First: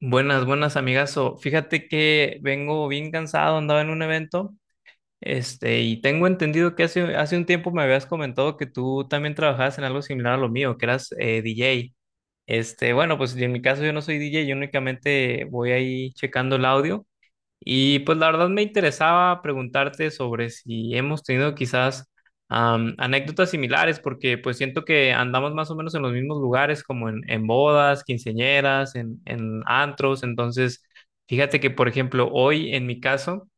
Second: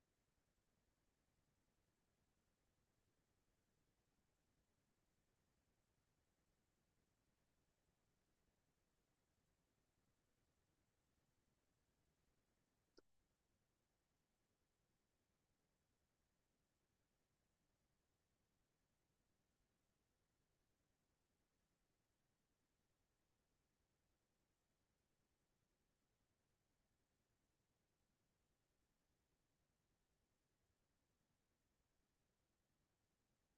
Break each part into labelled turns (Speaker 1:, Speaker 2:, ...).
Speaker 1: Buenas, buenas, amigazo. Fíjate que vengo bien cansado, andaba en un evento, y tengo entendido que hace un tiempo me habías comentado que tú también trabajabas en algo similar a lo mío, que eras DJ. Bueno, pues en mi caso yo no soy DJ, yo únicamente voy ahí checando el audio, y pues la verdad me interesaba preguntarte sobre si hemos tenido quizás anécdotas similares, porque pues siento que andamos más o menos en los mismos lugares, como en bodas, quinceañeras, en antros. Entonces, fíjate que, por ejemplo, hoy en mi caso,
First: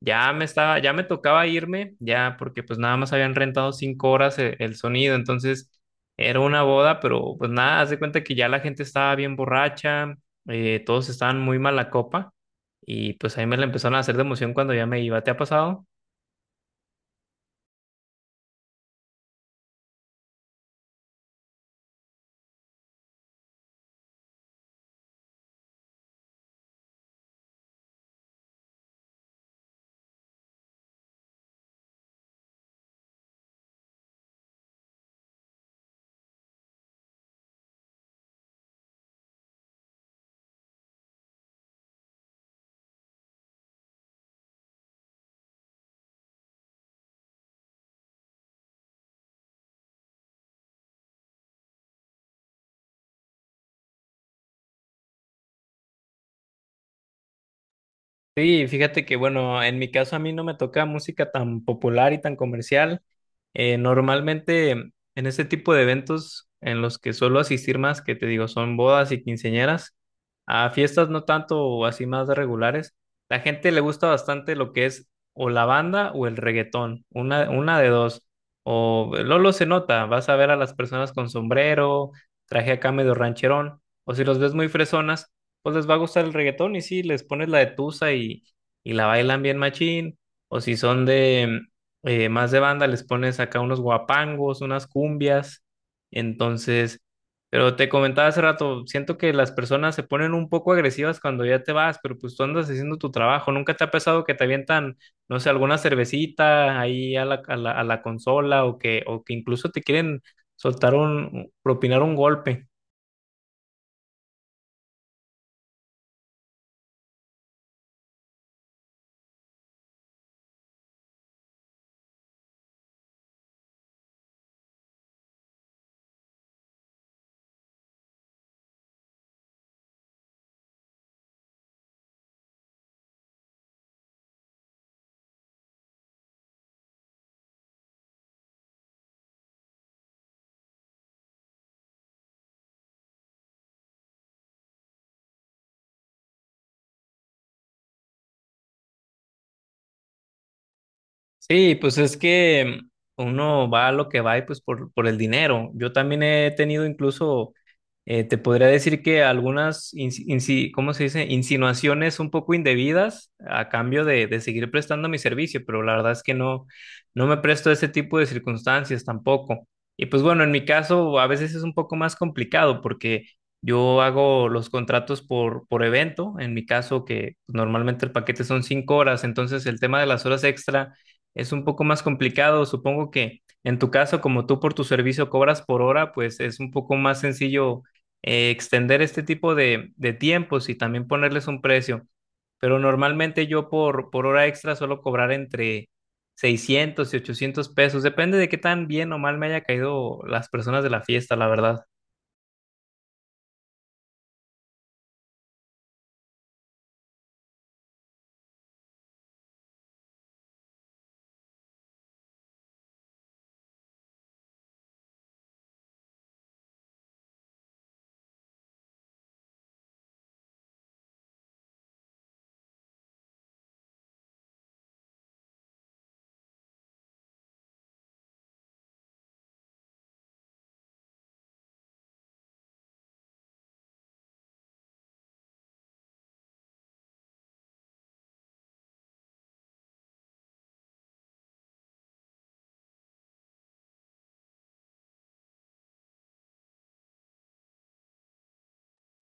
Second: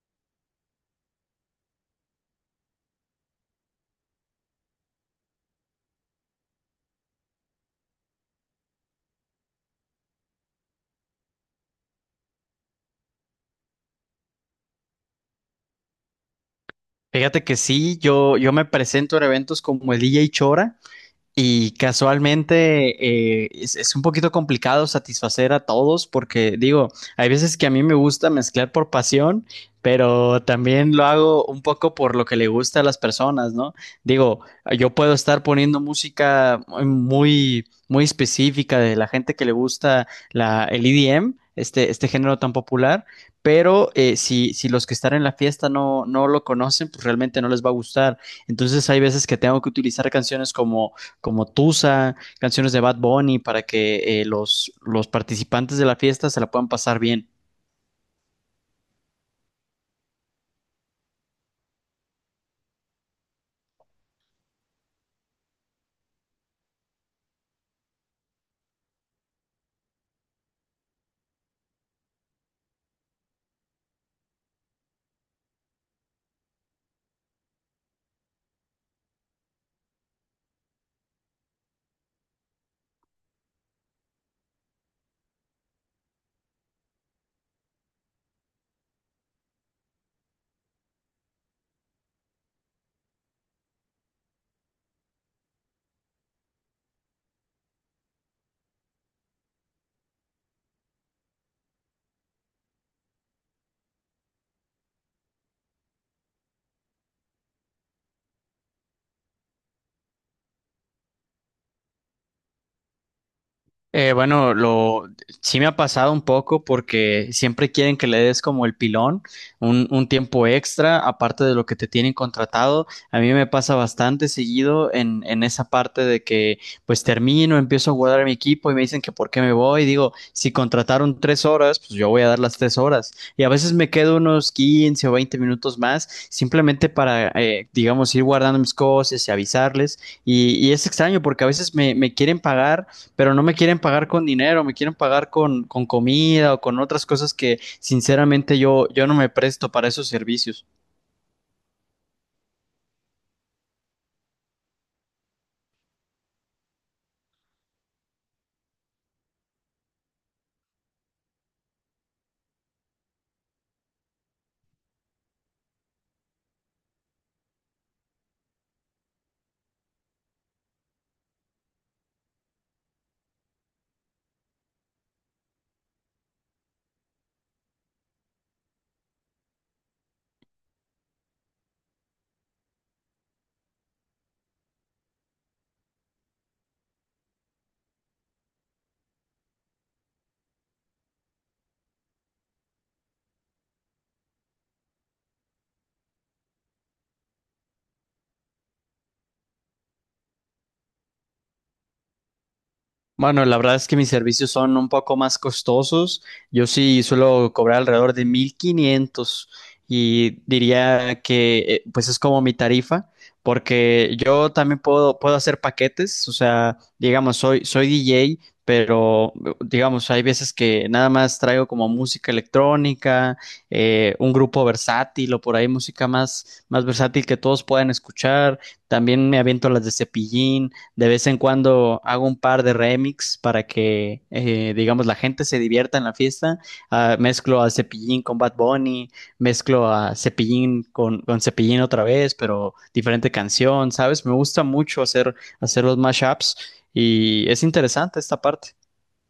Speaker 1: ya me tocaba irme, ya porque pues nada más habían rentado cinco horas el sonido, entonces era una boda, pero pues nada, haz de cuenta que ya la gente estaba bien borracha, todos estaban muy mala copa. Y pues a mí me la empezaron a hacer de emoción cuando ya me iba. ¿Te ha pasado?
Speaker 2: Fíjate que sí, yo me presento en eventos como el DJ Chora, y casualmente es un poquito complicado satisfacer a todos porque digo, hay veces que a mí me gusta mezclar por pasión, pero también lo hago un poco por lo que le gusta a las personas, ¿no? Digo, yo puedo estar poniendo música muy específica de la gente que le gusta el EDM, este género tan popular, pero si los que están en la fiesta no lo conocen, pues realmente no les va a gustar. Entonces hay veces que tengo que utilizar canciones como Tusa, canciones de Bad Bunny, para que los participantes de la fiesta se la puedan pasar bien.
Speaker 1: Sí, fíjate que bueno, en mi caso a mí no me toca música tan popular y tan comercial. Normalmente en este tipo de eventos en los que suelo asistir más, que te digo, son bodas y quinceañeras, a fiestas no tanto o así más regulares, la gente le gusta bastante lo que es o la banda o el reggaetón, una de dos. O Lolo se nota, vas a ver a las personas con sombrero, traje acá medio rancherón, o si los ves muy fresonas pues les va a gustar el reggaetón y sí, les pones la de Tusa y la bailan bien machín. O si son de más de banda, les pones acá unos guapangos, unas cumbias. Entonces, pero te comentaba hace rato, siento que las personas se ponen un poco agresivas cuando ya te vas, pero pues tú andas haciendo tu trabajo. ¿Nunca te ha pasado que te avientan, no sé, alguna cervecita ahí a a la consola o o que incluso te quieren soltar propinar un golpe?
Speaker 2: Bueno, lo sí me ha pasado un poco porque siempre quieren que le des como el pilón, un tiempo extra, aparte de lo que te tienen contratado. A mí me pasa bastante seguido en esa parte de que pues termino, empiezo a jugar a mi equipo y me dicen que por qué me voy. Digo, si contrataron 3 horas, pues yo voy a dar las 3 horas. Y a veces me quedo unos 15 o 20 minutos más, simplemente para, digamos, ir guardando mis cosas y avisarles. Y es extraño porque a veces me quieren pagar pero no me quieren pagar con dinero, me quieren pagar con comida o con otras cosas que sinceramente yo no me presto para esos servicios.
Speaker 1: Sí, pues es que uno va a lo que va y pues por el dinero. Yo también he tenido incluso, te podría decir que algunas, ¿cómo se dice? Insinuaciones un poco indebidas a cambio de seguir prestando mi servicio, pero la verdad es que no, no me presto a ese tipo de circunstancias tampoco. Y pues bueno, en mi caso a veces es un poco más complicado porque yo hago los contratos por evento. En mi caso que normalmente el paquete son cinco horas, entonces el tema de las horas extra es un poco más complicado. Supongo que en tu caso, como tú por tu servicio cobras por hora, pues es un poco más sencillo extender este tipo de tiempos y también ponerles un precio. Pero normalmente yo por hora extra suelo cobrar entre 600 y 800 pesos. Depende de qué tan bien o mal me haya caído las personas de la fiesta, la verdad.
Speaker 2: Bueno, la verdad es que mis servicios son un poco más costosos. Yo sí suelo cobrar alrededor de 1,500 y diría que pues es como mi tarifa, porque yo también puedo hacer paquetes, o sea, digamos, soy DJ, pero digamos, hay veces que nada más traigo como música electrónica, un grupo versátil o por ahí música más versátil que todos puedan escuchar. También me aviento las de Cepillín. De vez en cuando hago un par de remix para que, digamos, la gente se divierta en la fiesta. Ah, mezclo a Cepillín con Bad Bunny, mezclo a Cepillín con Cepillín otra vez, pero diferente canción, ¿sabes? Me gusta mucho hacer, hacer los mashups y es interesante esta parte.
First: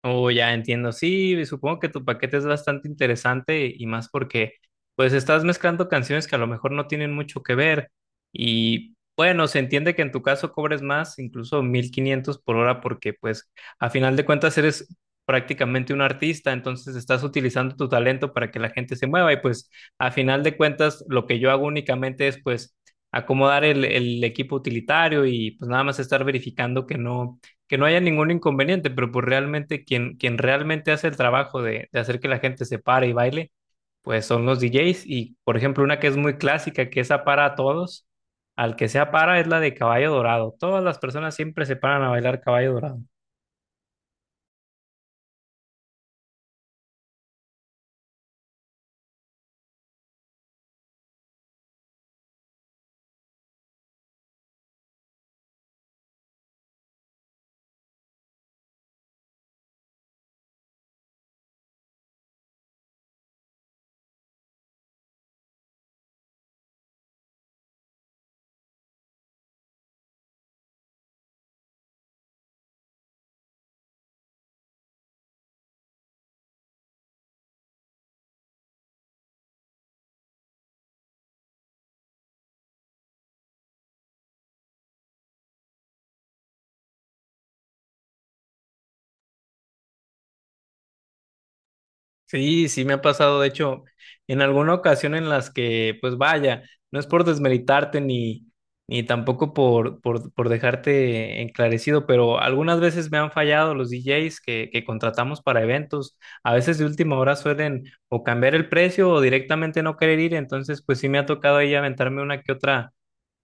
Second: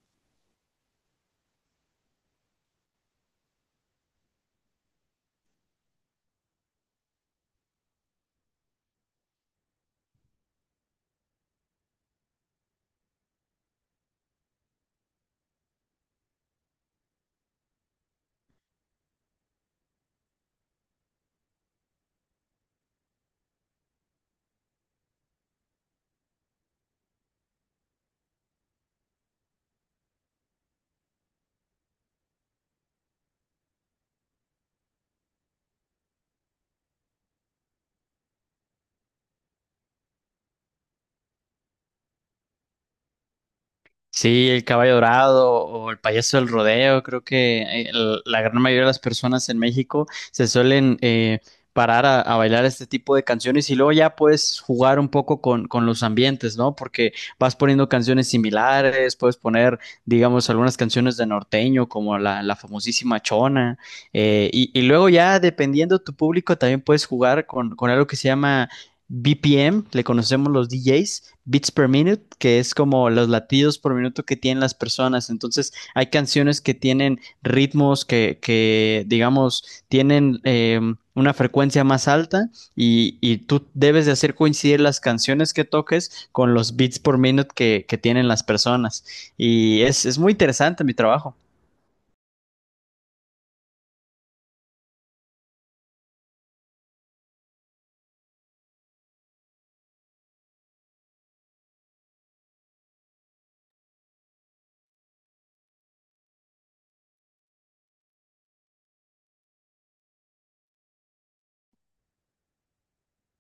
Speaker 1: Oh, ya entiendo. Sí, supongo que tu paquete es bastante interesante y más porque pues estás mezclando canciones que a lo mejor no tienen mucho que ver y bueno, se entiende que en tu caso cobres más, incluso 1500 por hora porque pues a final de cuentas eres prácticamente un artista, entonces estás utilizando tu talento para que la gente se mueva y pues a final de cuentas lo que yo hago únicamente es pues acomodar el equipo utilitario y pues nada más estar verificando que no haya ningún inconveniente, pero pues realmente quien realmente hace el trabajo de hacer que la gente se pare y baile, pues son los DJs. Y por ejemplo, una que es muy clásica, que esa para a todos, al que sea para es la de Caballo Dorado. Todas las personas siempre se paran a bailar Caballo Dorado.
Speaker 2: Sí, el caballo dorado o el payaso del rodeo, creo que la gran mayoría de las personas en México se suelen parar a bailar este tipo de canciones y luego ya puedes jugar un poco con los ambientes, ¿no? Porque vas poniendo canciones similares, puedes poner, digamos, algunas canciones de norteño como la famosísima Chona y luego ya dependiendo tu público también puedes jugar con algo que se llama BPM, le conocemos los DJs, beats per minute, que es como los latidos por minuto que tienen las personas. Entonces, hay canciones que tienen ritmos que digamos, tienen una frecuencia más alta y tú debes de hacer coincidir las canciones que toques con los beats por minute que tienen las personas. Y es muy interesante mi trabajo.
Speaker 1: Sí, sí me ha pasado, de hecho, en alguna ocasión en las que, pues vaya, no es por desmeritarte ni, ni tampoco por dejarte enclarecido, pero algunas veces me han fallado los DJs que contratamos para eventos. A veces de última hora suelen o cambiar el precio o directamente no querer ir, entonces pues sí me ha tocado ahí aventarme una que otra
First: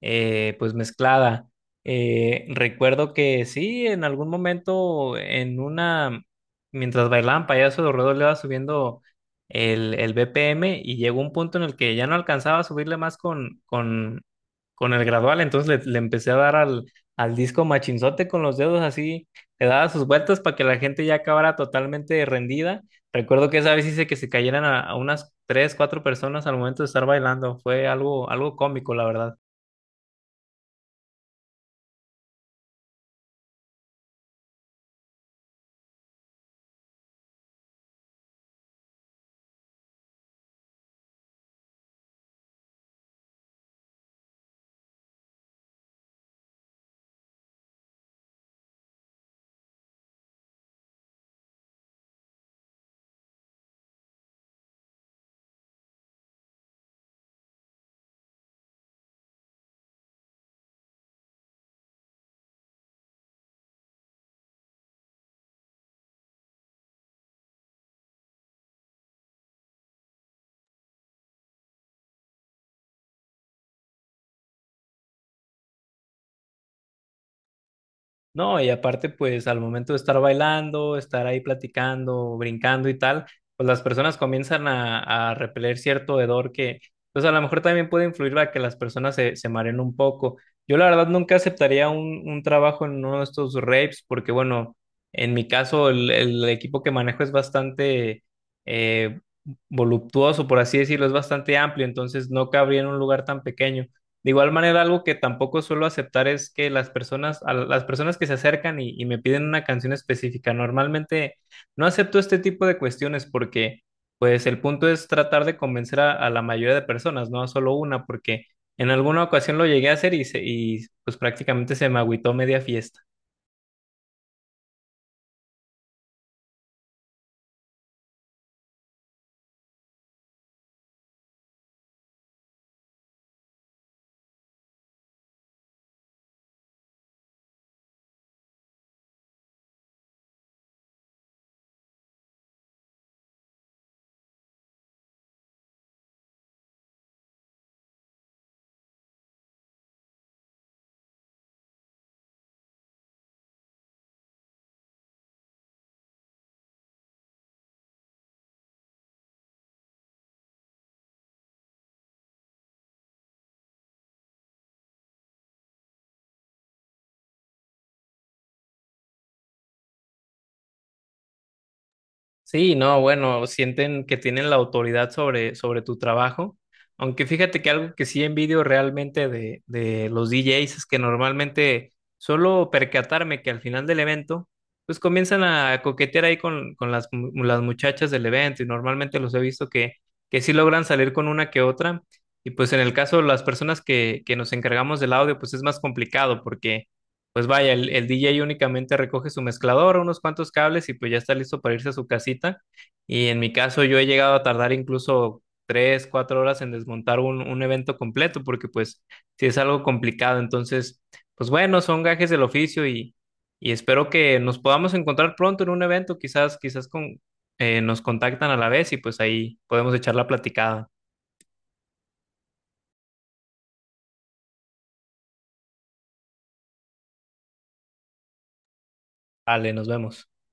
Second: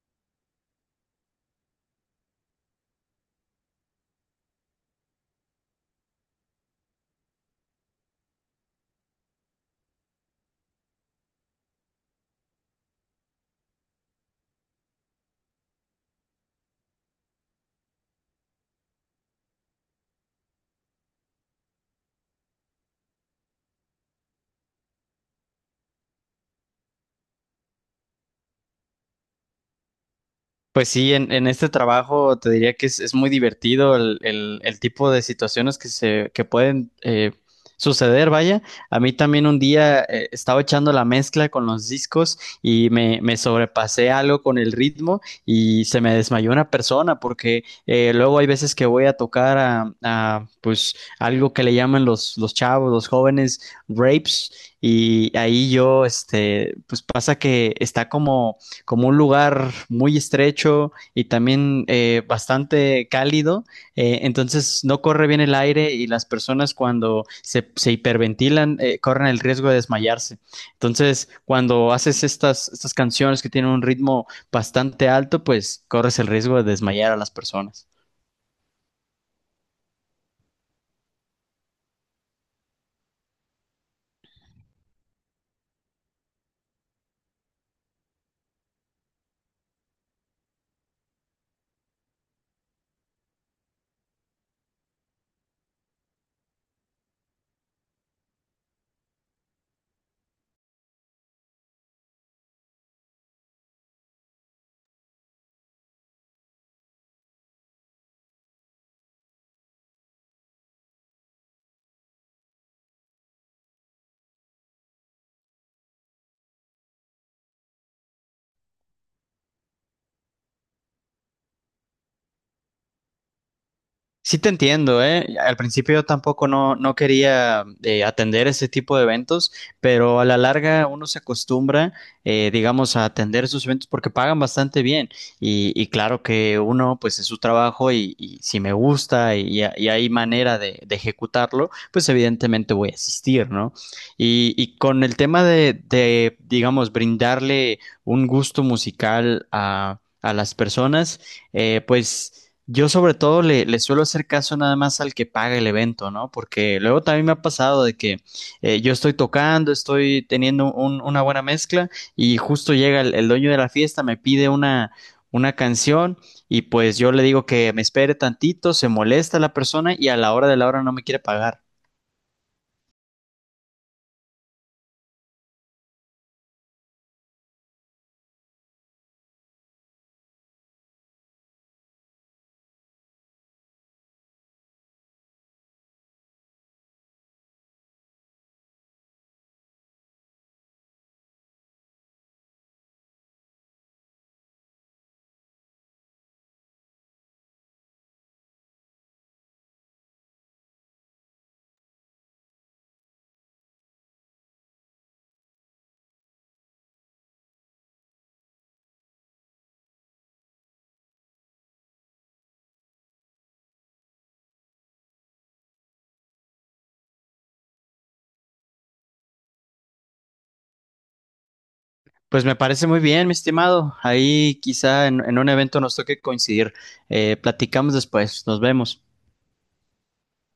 Speaker 1: pues mezclada. Recuerdo que sí, en algún momento en una mientras bailaban payaso, Dorredo le iba subiendo el BPM y llegó un punto en el que ya no alcanzaba a subirle más con el gradual, entonces le empecé a dar al disco machinzote con los dedos así, le daba sus vueltas para que la gente ya acabara totalmente rendida. Recuerdo que esa vez hice que se cayeran a unas tres, cuatro personas al momento de estar bailando, fue algo, algo cómico, la verdad.
Speaker 2: Pues sí, en este trabajo te diría que es muy divertido el tipo de situaciones que se que pueden suceder, vaya. A mí también un día estaba echando la mezcla con los discos y me sobrepasé algo con el ritmo y se me desmayó una persona porque luego hay veces que voy a tocar pues algo que le llaman los chavos, los jóvenes, rapes. Y ahí yo, este, pues pasa que está como un lugar muy estrecho y también bastante cálido, entonces no corre bien el aire y las personas cuando se hiperventilan corren el riesgo de desmayarse. Entonces, cuando haces estas canciones que tienen un ritmo bastante alto, pues corres el riesgo de desmayar a las personas.
Speaker 1: No, y aparte, pues al momento de estar bailando, estar ahí platicando, brincando y tal, pues las personas comienzan a repeler cierto hedor que, pues a lo mejor también puede influir a que las personas se, se mareen un poco. Yo la verdad nunca aceptaría un trabajo en uno de estos rapes porque, bueno, en mi caso el equipo que manejo es bastante eh, voluptuoso, por así decirlo, es bastante amplio, entonces no cabría en un lugar tan pequeño. De igual manera, algo que tampoco suelo aceptar es que las personas, a las personas que se acercan y me piden una canción específica, normalmente no acepto este tipo de cuestiones porque, pues, el punto es tratar de convencer a la mayoría de personas, no a solo una, porque en alguna ocasión lo llegué a hacer y pues prácticamente se me agüitó media fiesta.
Speaker 2: Sí te entiendo, ¿eh? Al principio yo tampoco no quería atender ese tipo de eventos, pero a la larga uno se acostumbra, digamos, a atender esos eventos porque pagan bastante bien. Y claro que uno, pues es su trabajo y si me gusta y hay manera de ejecutarlo, pues evidentemente voy a asistir, ¿no? Y con el tema de digamos, brindarle un gusto musical a las personas, pues... Yo sobre todo le suelo hacer caso nada más al que paga el evento, ¿no? Porque luego también me ha pasado de que yo estoy tocando, estoy teniendo una buena mezcla y justo llega el dueño de la fiesta, me pide una canción y pues yo le digo que me espere tantito, se molesta la persona y a la hora de la hora no me quiere pagar.
Speaker 1: Sí, no, bueno, sienten que tienen la autoridad sobre tu trabajo, aunque fíjate que algo que sí envidio realmente de los DJs es que normalmente solo percatarme que al final del evento, pues comienzan a coquetear ahí las muchachas del evento y normalmente los he visto que sí logran salir con una que otra y pues en el caso de las personas que nos encargamos del audio, pues es más complicado pues vaya, el DJ únicamente recoge su mezclador, unos cuantos cables y pues ya está listo para irse a su casita. Y en mi caso yo he llegado a tardar incluso tres, cuatro horas en desmontar un evento completo porque pues sí es algo complicado. Entonces, pues bueno, son gajes del oficio y espero que nos podamos encontrar pronto en un evento. Quizás, nos contactan a la vez y pues ahí podemos echar la platicada.
Speaker 2: Pues me parece muy bien, mi estimado. Ahí quizá en un evento nos toque coincidir. Platicamos después, nos vemos.
Speaker 1: Vale, nos vemos.